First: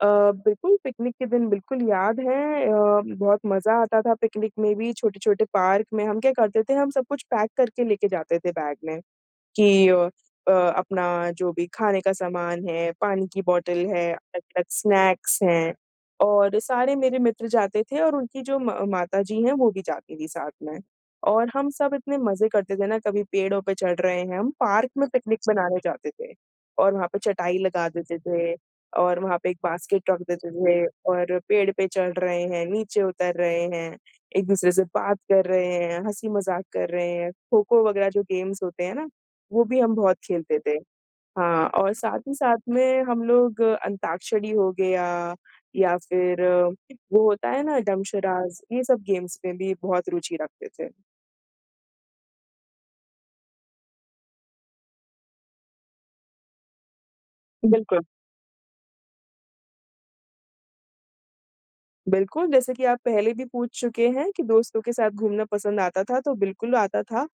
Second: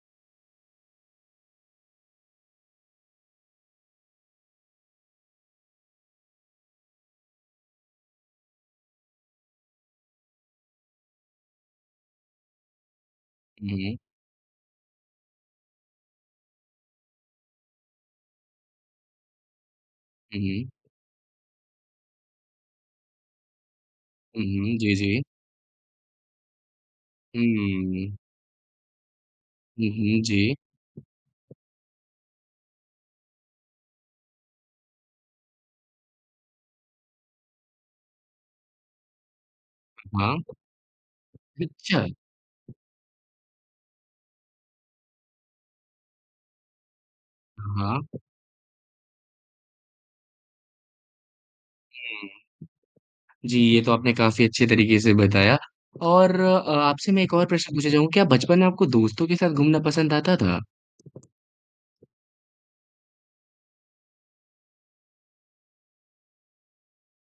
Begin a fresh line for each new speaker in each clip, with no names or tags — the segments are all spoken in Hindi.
अ, बिल्कुल, पिकनिक के दिन बिल्कुल याद है। अ, बहुत मज़ा आता था पिकनिक में भी, छोटे-छोटे पार्क में हम क्या करते थे हम सब कुछ पैक करके लेके जाते थे बैग में कि अ अ, अपना जो भी खाने का सामान है, पानी की
हुँ,
बॉटल
हुँ।
है, अलग-अलग स्नैक्स हैं और सारे मेरे मित्र जाते थे और उनकी जो म माता जी हैं वो भी जाती थीं
हुँ,
साथ
हुँ।
में। और हम सब इतने मज़े करते थे ना, कभी पेड़ों पे चढ़ रहे हैं
हुँ,
हम
हुँ।
पार्क
जी,
में
जी।
पिकनिक मनाने जाते थे और वहाँ पे
हुँ,
चटाई
हुँ,
लगा
हुँ, हुँ।
देते थे और वहाँ पे एक
हुँ,
बास्केट
हुँ।
रख देते
जी।
थे और पेड़ पे चढ़ रहे हैं, नीचे उतर रहे हैं, एक दूसरे से बात कर रहे हैं, हँसी-मज़ाक कर रहे हैं। खो-खो वग़ैरह जो गेम्स होते हैं ना, वो भी हम बहुत
हाँ।
खेलते थे। हाँ, और
अच्छा!
साथ ही साथ में हम लोग अंताक्षरी हो गया या फिर वो होता है ना डम्ब
हाँ।
शराड्स, ये सब गेम्स में भी बहुत रूचि रखते थे।
हुँ। जी, ये तो आपने काफ़ी अच्छे तरीक़े से बताया और आपसे मैं एक और प्रश्न पूछना
बिल्कुल।
चाहूँगा, क्या बचपन में आपको दोस्तों के साथ घूमना पसंद आता था?
बिल्कुल, जैसे कि आप पहले भी पूछ चुके हैं कि दोस्तों के साथ घूमना पसंद आता था तो, बिल्कुल आता था।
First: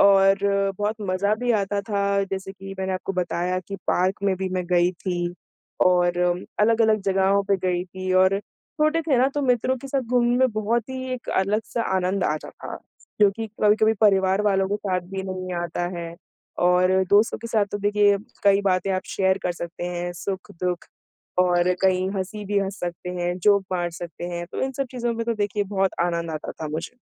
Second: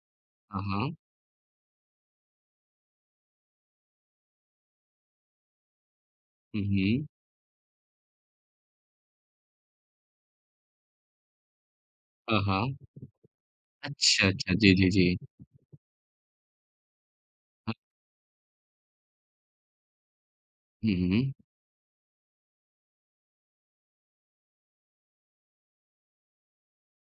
और
हाँ, हाँ।
बहुत मज़ा भी आता था जैसे कि मैंने आपको बताया कि पार्क में भी मैं गई थी और
हुँ,
अलग-अलग
हुँ।
जगहों पे गयी थी और छोटे थे ना तो मित्रों के साथ घूमने में बहुत ही एक अलग-सा आनंद
हाँ,
आता
हाँ।
था। जो कि कभी-कभी
अच्छा,
परिवार
अच्छा।
वालों
जी,
के
जी,
साथ भी
जी।
नहीं आता है और दोस्तों के साथ तो देखिए कई बातें आप शेयर कर सकते हैं, सुख-दुःख
हुँ, हुँ।
और कई हँसी भी हँस सकते हैं, जोक मार सकते हैं। तो इन सब चीज़ों में तो देखिए बहुत आनंद आता था मुझे।